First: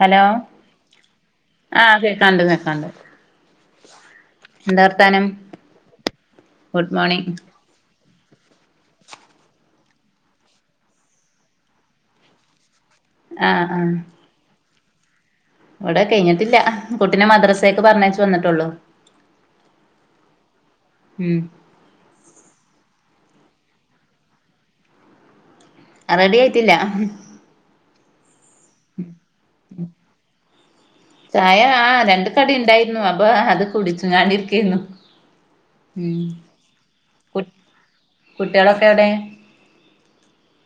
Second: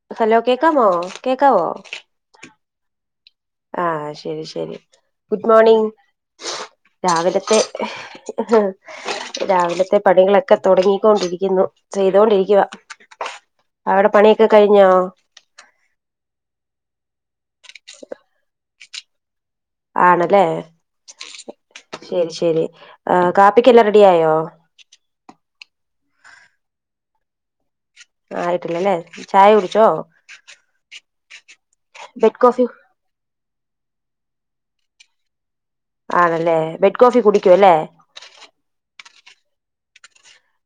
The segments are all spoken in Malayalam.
ഹലോ കേക്കാമോ കേക്കാവോ ആഹ് കേൾക്കാണ്ട് കേ കണ്ട് ആഹ് ശരി ശരി ഗുഡ് മോർണിംഗ് ഗുഡ് മോർണിംഗ് രാവിലത്തെ രാവിലത്തെ പണികളൊക്കെ തുടങ്ങിക്കൊണ്ടിരിക്കുന്നു ചെയ്തൊണ്ടിരിക്കവാ ആഹ് ആഹ് അവിടെ പണിയൊക്കെ കഴിഞ്ഞോ ഇവിടെ കഴിഞ്ഞിട്ടില്ല കുട്ടിനെ മദ്രസൊക്ക് പറഞ്ഞേച്ച വന്നിട്ടുള്ളു ആണല്ലേ ശരി ശരി ആ കാപ്പിക്ക് എല്ലാം റെഡി ആായോ റെഡി ആയിട്ടില്ല ആയിട്ടില്ലല്ലേ ചായ കുടിച്ചോ ചായ ആ രണ്ട് ബെഡ് കടി കോഫി ഉണ്ടായിരുന്നു അപ്പൊ അത് കുടിച്ചു ഞാണ്ടിരിക്കരുന്നു ഉം ആണല്ലേ ബെഡ് കോഫി കുടിക്കും അല്ലേ കുട്ടികളൊക്കെ എവിടെ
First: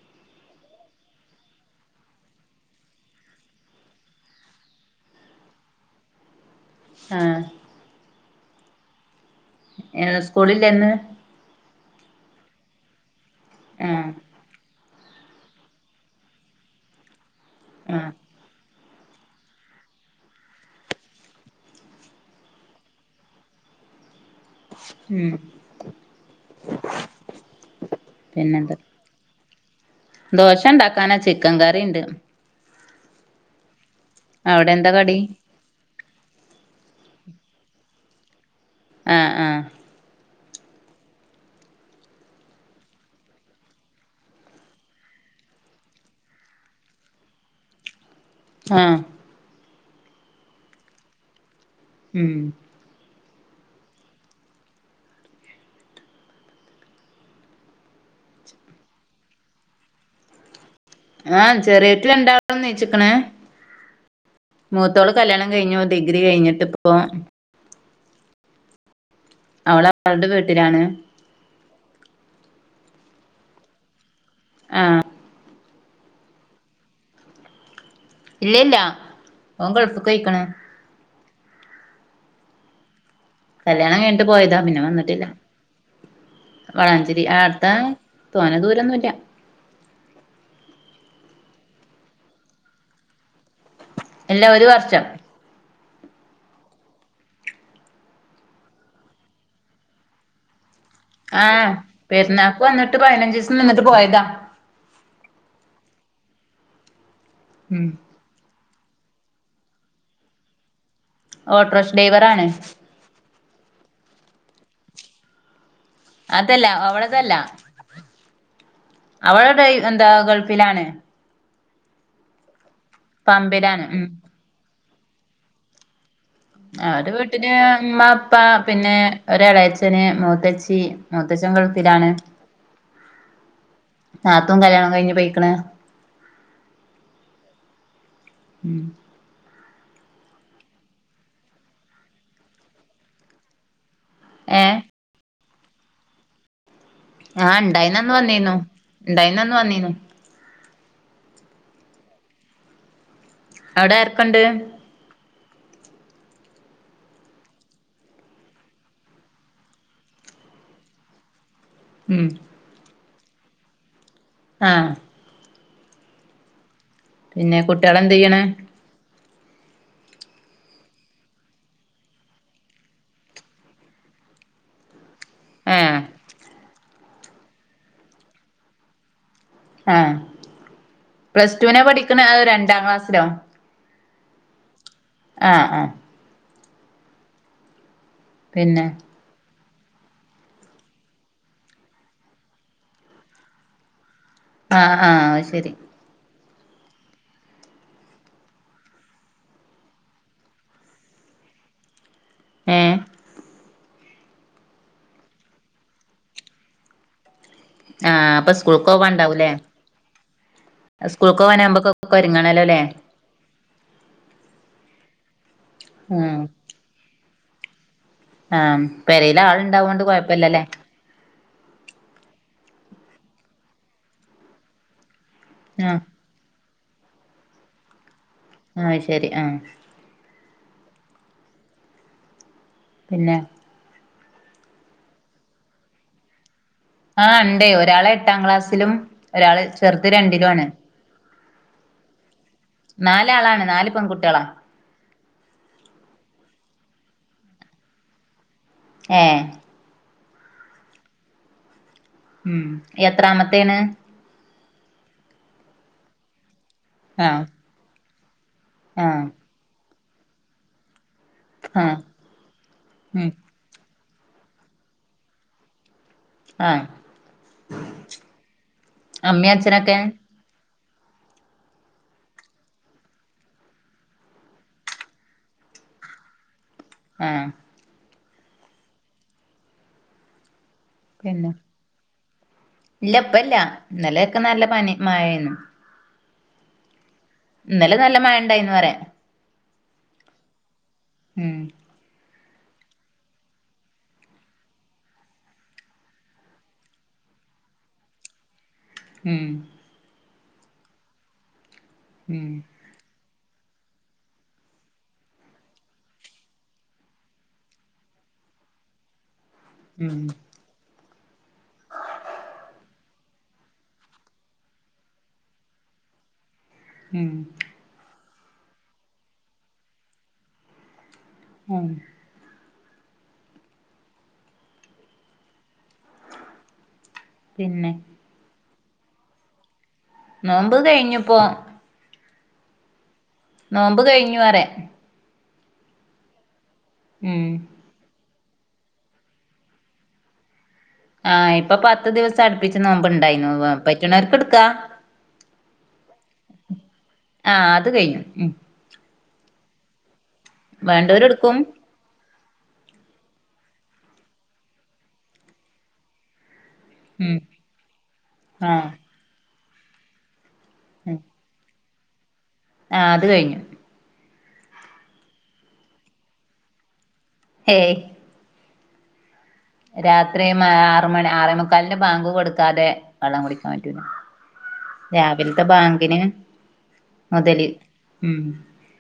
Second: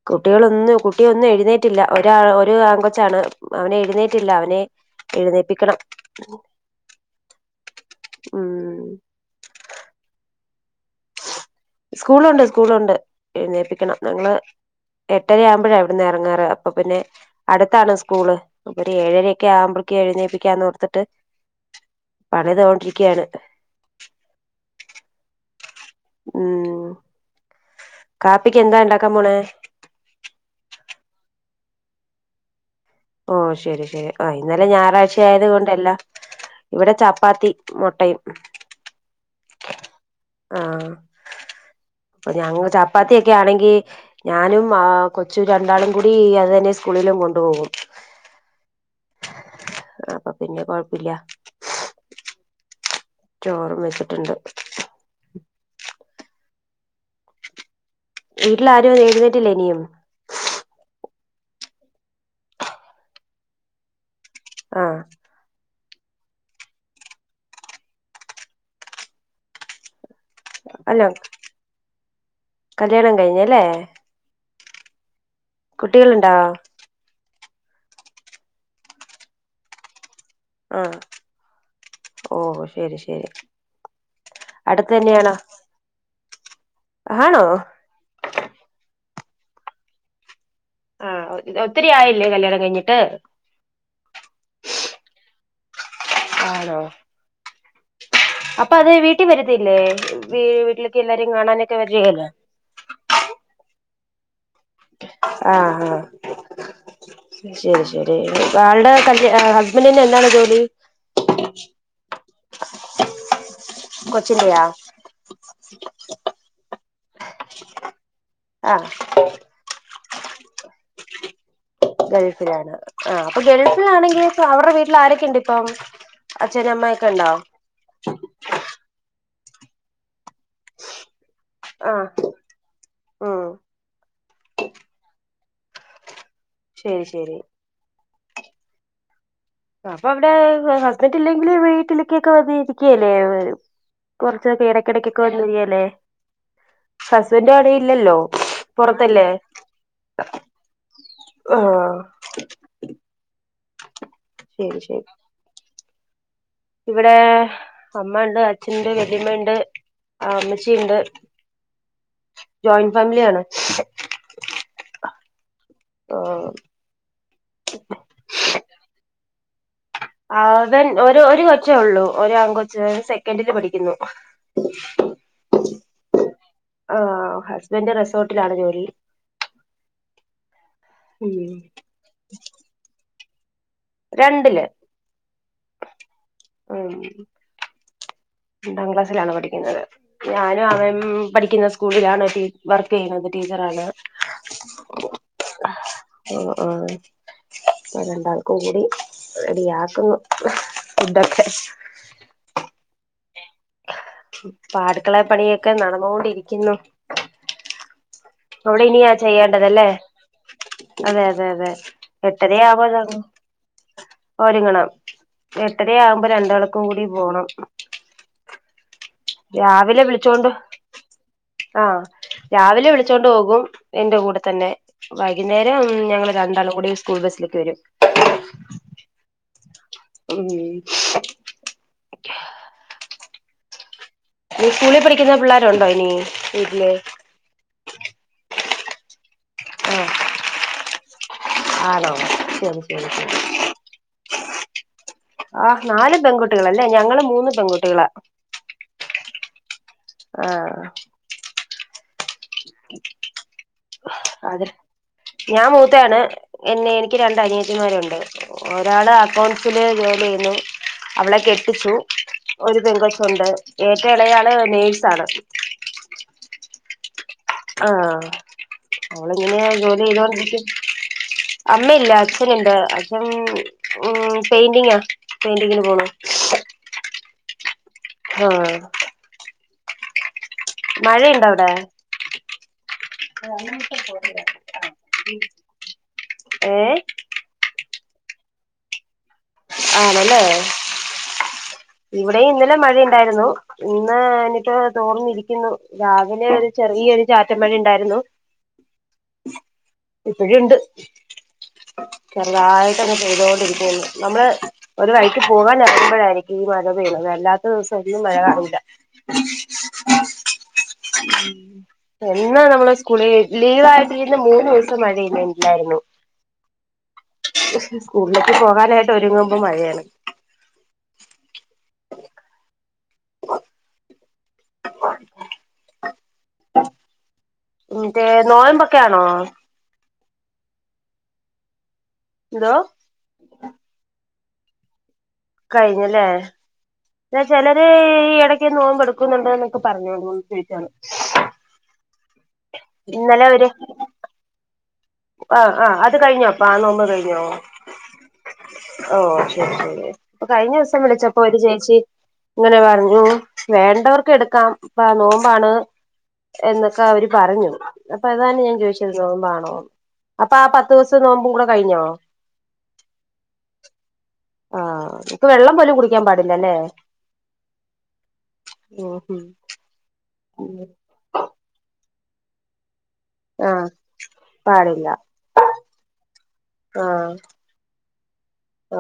കുട്ടികളൊന്നും കുട്ടിയൊന്നും എഴുന്നേറ്റില്ല ഒ ഒരു ആ കൊച്ചാണ് അവനെ എഴുന്നേറ്റില്ല അവനെ എഴുന്നേപ്പിക്കണം ആഹ് ഉം ഏ സ്കൂളില്ലന്ന് സ്കൂളുണ്ട് സ്കൂളുണ്ട് എഴുന്നേപ്പിക്കണം ആഹ് ഞങ്ങള് എട്ടരയാവുമ്പോഴാ എവിടുന്ന് ഇറങ്ങാറ് അപ്പൊ പിന്നെ അടുത്താണ് ആഹ് സ്കൂള് ഇര് ഏഴരയൊക്കെ ആവുമ്പോഴേക്കക്ക് എഴുന്നേപ്പിക്കാന്ന്ടുത്തിട്ട് പണതോണ്ടിരിക്കയാണ് ഉം ഉം കാപ്പിക്ക് പിന്നെന്താ എന്താ ഉണ്ടാക്കാ പോനെ ദോശ ഉണ്ടാക്കാനാ ചിക്കൻ കറി ഉണ്ട് ഓ ശെരി ശരി ആ ഇന്നലെ അവിടെ എന്താ കടി ഞായറാഴ്ച ആയത് കൊണ്ടല്ല ഇവിടെ പ്പാത്തി മൊട്ടയും ആന്ന് ആഹ് ആഹ് ഇപ്പ ഞങ്ങ ചപ്പാത്തിയക്കെ ആണെങ്കിൽ ഞാനും കൊച്ചു രണ്ടാളും കൂടി അത് തന്നെ സ്കൂളിലും കൊണ്ടപോൾ ആഹ അപ്പൊ പിന്നെ കൊഴപ്പില്ല ഉം ചോറും വെച്ചിട്ടുണ്ട് വീട്ടില ആാരും നേടുന്നിട്ടില്ല ഇനിയും ആഹ ചെറ വീട്ടില ഇണ്ടാവന്ന് നച്ചിക്കണ ആഹ് മൂത്തോള് കല്യാണം കഴിഞ്ഞു ഡിഗ്രി കഴിഞ്ഞിട്ട് ഇപ്പോ അവള അവളടെ വീട്ടിലാണ് അല്ല കല്യാണം കഴിഞ്ഞല്ലേ ആഹ കുട്ടികളുണ്ടോ ഇല്ലല്ല ഓൻ ഗൾഫിക്ക് പോഴിക്കണ ആഹ് ഓ ശരി ശരി കല്യാണം കഴിട്ട് പോയതാ പിന്നെ അടുത്ത് വന്നിട്ടില്ല തന്നെയാണോ വളാഞ്ചേരി ആണോ അടുത്താ തോന്ന ദൂരൊന്നും ഇല്ല ആഹ ഒത്തിരി ആയില്ലേ കല്യാണം കഴിഞ്ഞിട്ട് ഇല്ല ഒരു വർഷം ആണോ അപ്പൊ അത് വീട്ടിൽ വരത്തില്ലേ വീട്ടില ആഹ പെരുന്നാക്ക് വന്നിട്ട് പതിനഞ്ച് ദിവസം നിന്നിട്ട് പോയതാ ആഹ ആഹ ശരി ഉം ശരി അയാളുടെ കല് ഹസ്ബൻഡന്നെ എന്താണ് ജോലി ഓട്ടോ ഡ്രൈവർ ആാണ് കൊച്ചില്ലിയാ അതല്ല അവളതല്ല ആഹ് അവളട എന്താ ഗൾഫിലാണ് ഗൾഫിലാണ് ആ അപ്പൊ പമ്പിലാണ് ഉം ഗൾഫിലാണെങ്കിൽ അവരുടെ വീട്ടിൽ ആരൊക്കെുണ്ട് ഇപ്പം അച്ഛനും അമ്മയൊക്കെ അവടെ ഉണ്ടോ വീട്ടില് അമ്മ അപ്പ പിന്നെ ഒരടയച്ച്ചന് മൂത്തച്ചി മൂ ദേശം ആഹ് ഗൾഫിലാണ് ഉം നാത്തും കല്യാണം കഴിഞ്ഞഞ് പോയി അള ശരി ശരി ഉം അപ്പ അവിടെ ഹസ്ബന്റ് ഇല്ലെങ്കില് വീട്ടിലേക്കൊക്കെ വന്ന ഇരിക്കല്ലേ കൊറച്ചൊ [unintelligible] ഏഹ് ഇടക്കിടക്കൊക്കെ [unintelligible] ഹസ്ബൻറ് ആഹ് ഇണ്ടായിന്നന്ന് അടലില്ലല്ലോ വന്നീന്നു പൊറത്തല്ലേ. ഇണ്ടായിന്നന്ന് വന്നീന്നു ആഹ അവിടെ ആരൊക്കെണ്ട് ശരി ശരി ഇവിടെ അമ്മ ഉണ്ട്, അച്ഛനുണ്ട് വെല്ല്യമ്മണ്ട്, അമ്മച്ചിയുണ്ട്. ഉം ഫാമിലിയ ആണ് ആഹ് ആഹ പിന്നെ കുട്ടികളെന്ത് ചെയ്യണ്? ആ അവൻ ഒരു ഒരു കൊച്ചേ ഉള്ളു, ഒരു ആൺകൊച്ചൻ സെക്കൻഡില് പഠിക്കുന്നു. [inaudible] ആഹ ആ ഹസ്ബന്റെ റിസോർട്ടിലാണ് ജോലി. ആഹ ഉം പ്ലസ് ടുവിനെ പഠിക്കണ രണ്ടാം ക്ലാസ്സിലോ രണ്ടില് ആഹ ആഹ ഉം പിന്നെ രണ്ടാം ക്ലാസ്സിലാണ് പഠിക്കുന്നത്. ഞാനും അവൻ പഠിക്കുന്ന സ്കൂളിലാണ് വർക്കെയ്യുന്നത് ടീച്ചറാണ്. ആഹ ആഹ ശരി. ആ അ രണ്ടാൾക്കും കൂടി റെഡിയാ ക്കുന്നു. ഫുഡൊക്കെ ഏഹ്? പാ അടുക്കള പണിയൊക്കെ നടന്നോണ്ടിരിക്കുന്നു. ആഹ് അപ്പൊ അവിടെ സ്കൂൾക്ക് ഇനിയാ പോവാണ്ടാവൂല്ലേ ചെയ്യേണ്ടതല്ലേ? അതെ, സ്കൂൾക്ക് അതെ, അതെ പോവാനാവുമ്പൊക്കൊക്കെ ഒരുങ്ങണല്ലോല്ലേ എട്ടരയാവാരവും ഒരുങ്ങണം. എട്ടരയാകുമ്പോ ആഹ് രണ്ടാൾക്കും കൂടി പോണം. ആഹ രാവിലെ വിളിച്ചോണ്ട് ആഹ രാവിലെ വിളി ച്ചോണ്ട് പോകും. എന്റെ കൂടെ തന്നെ വൈകുന്നേരം ആഹ് ഞങ്ങള് രണ്ടാളും കൂടി സ്കൂൾ ബസിലേക്ക് വരും. ആഹ് ശരി ആഹ് ഉം ന്നെ? സ്കൂളിൽ പഠിക്കുന്ന പിള്ളേരു ഉണ്ടോ ഇനി? വീട്ടില് ആ ണ്ടേ. ഒരാള് എട്ടാം ക്ലാസ്സിലും, ഒരാള് ചെറുത് ആഹ് രണ്ടിലു ആണ്. ആണോ ശരി, ശരി, ശരി. നാലാളാണ് നാല് പെൺകുട്ടികളാ ആഹ് നാല് പെൺകുട്ടികളല്ലേ? ഞങ്ങള് മൂന്ന് പെൺകുട്ടികളാ. ഏഹ് ആഹ ഉം എത്രാമത്തേണ്‌? അത് ഞാൻ മൂത്തയാണ്. എന്നെ എനിക്ക് ആഹ് രണ്ടനിയത്തിമ്മാരുണ്ട്. ഒരാള് ആഹ് അക്കൗണ്ട്സില് ജോലി ചെയ്യുന്നു അവളെ കെട്ടിച്ചു ആഹ് ഒരു പെങ്കൊ ഉം ച്ചുണ്ട്. ഏ റ്റെ ഇളയാള് നേഴ്സ്സാണ്‌. ആഹ ആഹ അമ്മേം അവളങ്ങനെയാ അച്ഛനൊക്കെ ജോലി ചെയ്തോണ്ടിരിക്കാ. അമ്മയില്ല അച്ഛനുണ്ട് അച്ഛൻ ഉം ഉം പെയിന്റിങ്ങാ, പെയിന്റിങ്ങിന് പോണു. ആഹ. ഹാ. മഴയിണ്ടാ പിന്നെ അവിടെ? ഇല്ല ഇപ്പല്ല ഇന്നലെയൊക്കെ നല്ല പനി മഴേന്നു ഏ? ഇന്നലെ നല്ല മയ ണ്ടായിന്നു റയാ. ആണല്ലേ? ഉം ടെ ഇന്നലെ മഴയുണ്ടായിരുന്നു. ഇന്ന് നിപ്പോ തോർന്നിരിക്കുന്നു, രാവിലെ ഒരു ചെറിയ ഒരു ചാറ്റ മഴ ണ്ടായിരുന്നു. ഉം. ഇപ്പഴുണ്ട്. ഉം ചെറുതായിട്ടങ്ങ് പെയ് തോൊണ്ടിരിക്കുന്നു നമ്മള് ഒരു വഴിക്ക് പോകനെ റങ്ങുമ്പോഴായി രിക്കും ഈ മഴ പെയ്ണത്, അല്ലാത്ത ദിവസം ഒന്നും മഴ കാണൂല്ല. ഉം എന്നാ നമ്മള് സ്കൂളില് ലീവ് ആായിട്ടിരുന്ന മൂന്ന് ദിവസം മഴെയ്യുന്നില്ലായിരുന്നു. ഉം. ഉള്ളിക്ക് പോകാനായിട്ട് ഒരുങ്ങുമ്പോ മഴയാണ്. ഉ പിന്നെ മറ്റെ നോയമ്പൊക്കൊണോ? നോമ്പ് കഴിഞ്ഞുപ്പോ. എന്തോ നോമ്പ് കഴിഞ്ഞുപറെ. കഴിഞ്ഞല്ലേ എന്നാ ഉം ചിലര് ഈ ഇട ഒക്കെ നോമ്പെടുക്കുന്നുണ്ട് എന്നൊക്കെ പറഞ്ഞ് ടീച്ചർ. ആഹ് ഇപ്പൊ പത്ത് ദിവസം അടുപ്പിച്ച് നോമ്പ് ഇന്നലെ ഇണ്ടായിരുന്നു ഒരു പറ്റ്ണോർക്ക് ഇടുക്കാ ആഹ് ആഹ് അത് കഴിഞ്ഞോപ്പ ആ നോമ്പ് കഴിഞ്ഞോ? ആഹ് അത് കഴിഞ്ഞു ഉം ഓ ശരി ശരി അപ്പൊ കഴിഞ്ഞ ദിവസം വേണ്ടോര് വിളിച്ചപ്പൊ എടുക്കും ഒരു ചേച്ചി ഇങ്ങനെ പറഞ്ഞു വേണ്ടവർക്ക് എടുക്കാം ഇപ്പ നോമ്പാണ്. എന്നൊക്കെ അവര് ഉം പറഞ്ഞു അപ്പൊ അതാണ് ഞാൻ ആഹ് ചോദിച്ചത് നോമ്പാണോന്ന്. അപ്പൊ ആ പത്ത് ഉം ദിവസം നോമ്പ് കൂടെ കഴിഞ്ഞോ? ആഹ് അത് കഴിഞ്ഞു. ആ ഇപ്പ വെള്ളം പോലും കുടിക്കാൻ പാടില്ലല്ലേ ഹേയ് ഓ ഹും രാത്രി ആറ്മണി ആറമുക്കാലിന്റെ ബാങ്ക് കൊടുക്കാതെ വെള്ളം കുടിക്കാൻ ആഹ് പറ്റൂല. പാടില്ല രാവിലത്തെ ബാങ്കിന് ആഹ് മുതല് ഉം ഓ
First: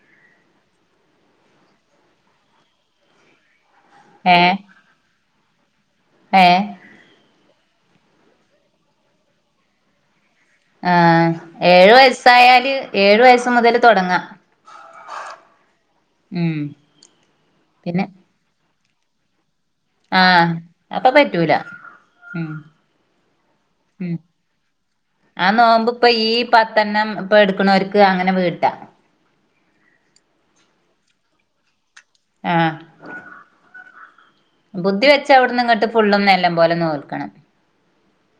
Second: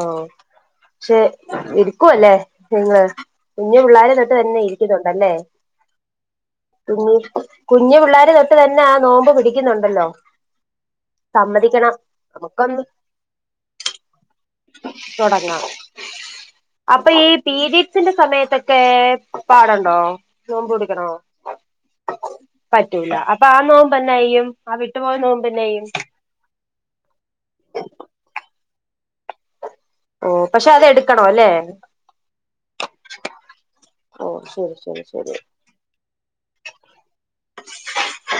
പക്ഷെ ഇരിക്കുവല്ലേ നിങ്ങൾ കുഞ്ഞു പിള്ളേരെതൊട്ട് ഏഹ് തന്നെ ഇരിക്കുന്നുണ്ടല്ലേ? ഏഹ് കുഞ്ഞി കുഞ്ഞു പിള്ളേരെതൊട്ട് തന്നെ ആ നോമ്പ് പിടിക്കുന്നുണ്ടല്ലോ ആഹ് ഏഴു സമ്മതിക്കണം വയസായാല് നമുക്കൊന്ന് ഏഴു വയസ്സ് മുതല് തുടങ്ങാം. തുടങ്ങാം അപ്പൊ ഈ പിന്നെ പീരിയഡ്സിന്റെ സമയത്തൊക്കെ പാടണ്ടോ ആഹ് നോമ്പ് പിടുക്കണോ? അപ്പൊ പറ്റൂല ഉം പറ്റൂല അപ്പൊ ആ ഉം നോമ്പ്ന്നെയ്യും ആ വിട്ടുപോയ ആ നോമ്പ്ന്നെയ്യും? നോമ്പ് ഇപ്പൊ ഈ പത്തെണ്ണം ഇപ്പൊ എടുക്കണവർക്ക് അങ്ങനെ വീട്ടാ. ഓ പക്ഷെ അത് എടുക്കണോല്ലെ ആഹ് ഓ ശരി ശരി ബുദ്ധിവെച്ച ശരി അവിട്ന്ന്ങ്ങട്ട് ഫുള്ളും നല്ലംപോലെ പോലെ നോൽക്കണം.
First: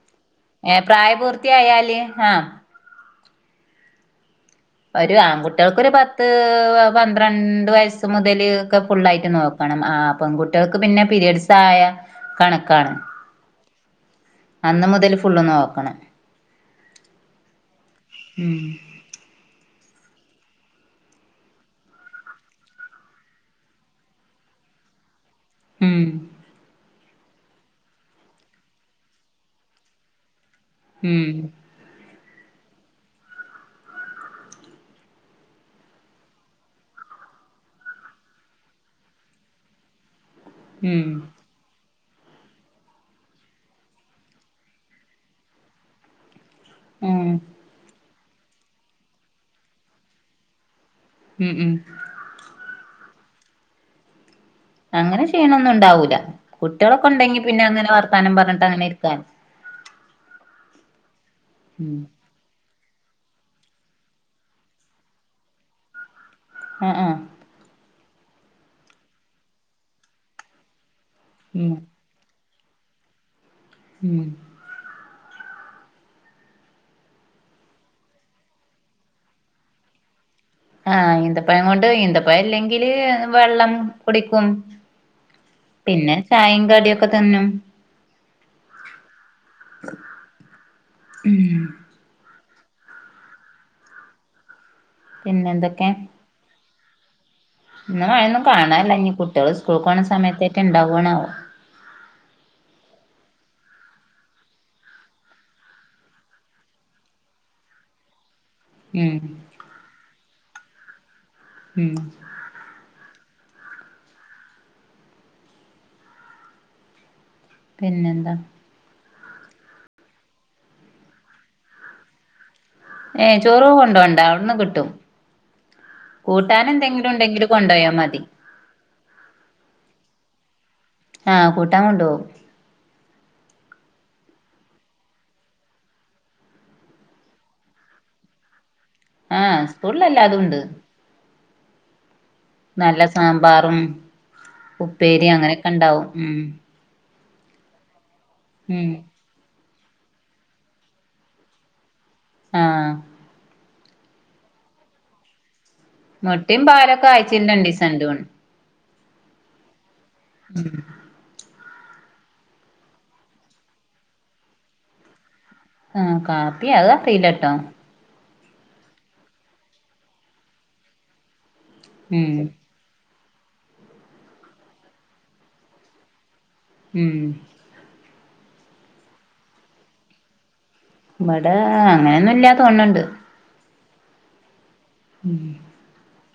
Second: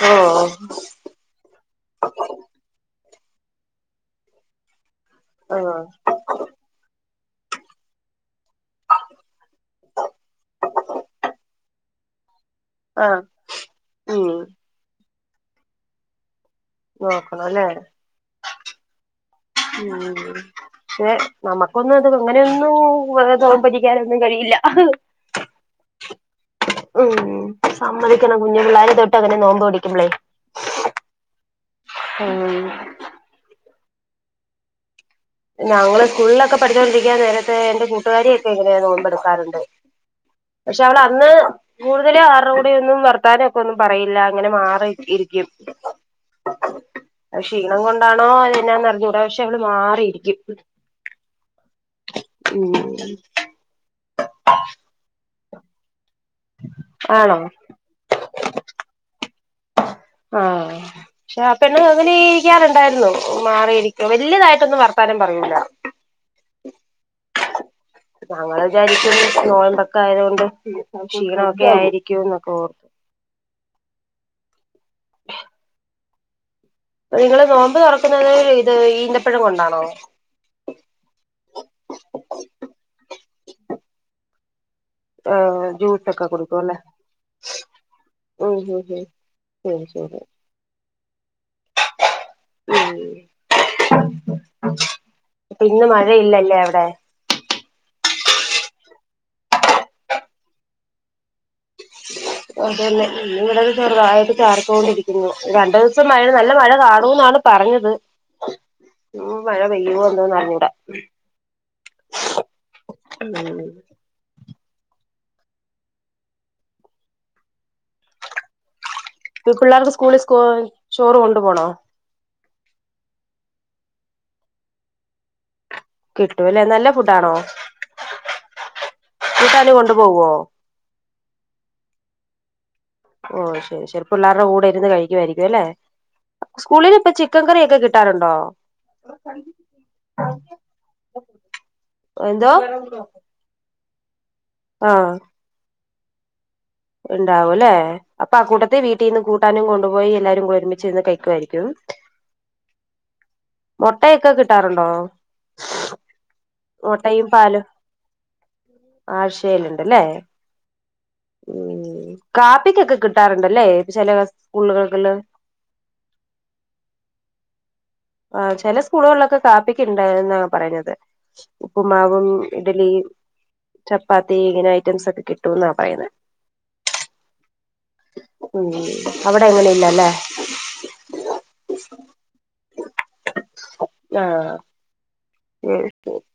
ഓ ഏ പ്രായപൂർത്തിയായാല് ആഹ് ഒരു ആഹ് ആൺകുട്ടികൾക്കൊരു പത്ത് പന്ത്രണ്ട് വയസ്സ് മുതൽ ഒക്കെ ഫുള്ളായിട്ട് നോക്കണം. ആ പെൺകുട്ടികൾക്ക് പിന്നെ പിരയഡ്സ് ആയ കണക്കാണ്. ആഹ് ഉം അന്ന് മുതല് ഫുള്ള് നോക്കണം. നോക്കണംല്ലേ? ഉം പക്ഷേ നമുക്കൊന്നും അത് അങ്ങനെയൊന്നും വ നോമ്പ് ഇരിക്കാനൊന്നും കഴിയില്ല. ഉം ഉം സമ്മതിക്കണം കുഞ്ഞു പിള്ളേരെ തൊട്ട് അങ്ങനെ നോമ്പ് പിടിക്കുമ്പളേ ഉം ആഹ് ഞങ്ങള് സ്കൂളിലൊക്കെ പഠിച്ചോണ്ടിരിക്ക നേരത്ത് എന്റെ കൂട്ടുകാരിയൊക്കെ ഇങ്ങനെ നോമ്പെടുക്കാറുണ്ട്. പക്ഷെ ഉം അവളന്ന് കൂടുതല് ആരുടെ കൂടെയൊന്നും വർത്താനൊക്കൊന്നും പറയില്ല അങ്ങനെ മാറി ഇരിക്കും. ഉം ക്ഷീണം കൊണ്ടാണോ എന്നാന്ന് അറിഞ്ഞൂടാ പക്ഷെ അവള് മാറിയിരിക്കും. ഉം ഉം ഉം അങ്ങനെ ക്ഷീണൊന്നു ഇണ്ടാവൂല. കുട്ട്യേളൊക്കെ ആണോ ഇണ്ടെങ്കി പിന്നെ അങ്ങനെ വർത്താനം പറഞ്ഞിട്ട് അങ്ങനെ ഇരിക്കാന് ആഹ് പക്ഷെ ആ പെണ്ണ് ഉം അങ്ങനെ ഇരിക്കാറ് ണ്ടായിരുന്നു മാറിയിരിക്കും. വല്യതായിട്ടൊന്നും വർത്താനം പറയൂല്ല. ആ ആ ഞങ്ങള് വിചാരിക്കും നോമ്പൊക്കെ ആയതോണ്ട് ക്ഷീണൊക്കെ ഉം ആയിരിക്കൂന്ന്. ഓ ഉം നിങ്ങള് നോമ്പ് തൊറക്കുന്നത് ഇത് ഈന്തപ്പഴം കൊണ്ടാണോ? ആഹ് ഈന്തപ്പഴം കൊണ്ട് ഈന്തപ്പഴം ഇല്ലെങ്കില് വെള്ളം കുടിക്കും. ഏഹ് പിന്നെ ജ്യൂസൊക്കെ കുടിക്കും ചായേം അല്ലേ കടിയൊക്കെ തിന്നും. ഉം ഊഹും ഉം ഉം ഊം പിന്നെ മഴയില്ലല്ലേ അവിടെ ഇന്ന് മഴയൊന്നും കാണാനില്ല ഇനി കുട്ടികള് സ്കൂൾക്ക് പോണ സമയത്താറ്റ ഇണ്ടാവ്വാണാവോ അതന്നെ ഇന്നിവിടെ ചെറ്തായിട്ട് ചാറിക്കോണ്ടിരിക്കുന്നു. രണ്ട് ദിവസം മഴ നല്ല മഴ കാണൂന്നാ ന്ന് പറഞ്ഞത്. ഉം മഴ പെയ്യുവോ എന്തോ അറിഞ്ഞൂടാ ഉം ഉം പിന്നെന്താ പിള്ളേർക്ക് സ്കൂളിൽ സ്കൂ ചോറ് കൊണ്ട് പോണോ? ഏ ചോറന്നും കൊണ്ടോണ്ട അവിടന്ന് കിട്ടും. കിട്ടുവല്ലേ കൂട്ടാൻ നല്ല എന്തെങ്കിലും ഫുഡാണോ ഉണ്ടെങ്കില് കൊണ്ടോയാ മതി. കൂട്ടാന് കൊണ്ട് പോവോ ആഹ് കൂട്ടാൻ കൊണ്ട്പോവും ഓ ശരി ശരി. പിള്ളേരുടെ കൂടെ ഇരുന്ന് കഴിക്കുമായിരിക്കും അല്ലെ? സ്കൂളിൽ ഇപ്പ ചിക്കൻ കറിയൊക്കെ കിട്ടാറുണ്ടോ? ആഹ് സ്കൂളിലെല്ലാതുണ്ട്. എന്തോ നല്ല സാമ്പാറും ആഹ് ഉപ്പേരി അങ്ങനെയൊക്കെ ഇണ്ടാവും ഉം ഇണ്ടാവൂല്ലേ? അപ്പൊ ആ കൂട്ടത്തെ ഉം വീട്ടിൽ നിന്ന് കൂട്ടാനും കൊ ണ്ട് പോയി എല്ലാവരും ഒരുമിച്ച് നിന്ന് കഴിക്കുവായിരിക്കും. ആഹ് മൊട്ടയൊക്കെ കിട്ടാറുണ്ടോ? മൊട്ടയും പാലൊക്കെ മുട്ടയും ആയ്ച്ചീൽ പാലും രണ്ടീസണ്ട് തോൺ ആഴ്ചയിലുണ്ടല്ലേ? ഉം ഉം കാപ്പിക്കൊക്കെ കിട്ടാറുണ്ടല്ലേ ചില സ്കൂളുകൾല് ആഹ് കാപ്പി അതറീലട്ടോ ആ ചെല സ്കൂളുകളിലൊക്കെ കാപ്പിക്ക്ണ്ട് എന്ന പറഞ്ഞത്. ഉപ്പുമാവും ഉം ഇഡ്ഡലി ചപ്പാത്തി ഇങ്ങനെ ഐറ്റംസ് ഒക്കെ കിട്ടുംന്നാ പറയുന്നേ ഉം ഉ അവിടെ അങ്ങനെയില്ലല്ലേ? ഇവിടെ അങ്ങനെയൊന്നും ഇല്ല തോണണ്ട്. ആഹ ഉഹ [unintelligible]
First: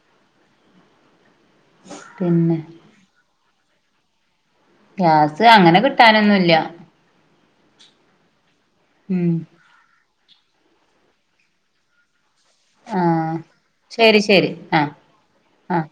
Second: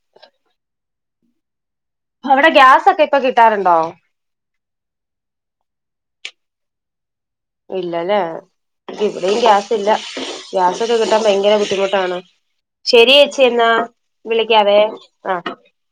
അവിടെ പിന്നെ ഗ്യാസൊക്കെ ഇപ്പൊ കിട്ടാറുണ്ടോ? ഗ്യാസ് അങ്ങനെ കിട്ടാനൊന്നുല്ല. ഇല്ലല്ലേ ഉം ഇവിടെയും ഗ്യാസ ഇല്ല. ഗ്യാസൊക്കെ കിട്ടാൻ ഭയങ്കര ബുദ്ധിമുട്ടാണ്. ശരി ആഹ് ചേച്ചി എന്ന എന്നാ ശരി ശരി വിളിക്കാവേ ആഹ് ആ ആഹ്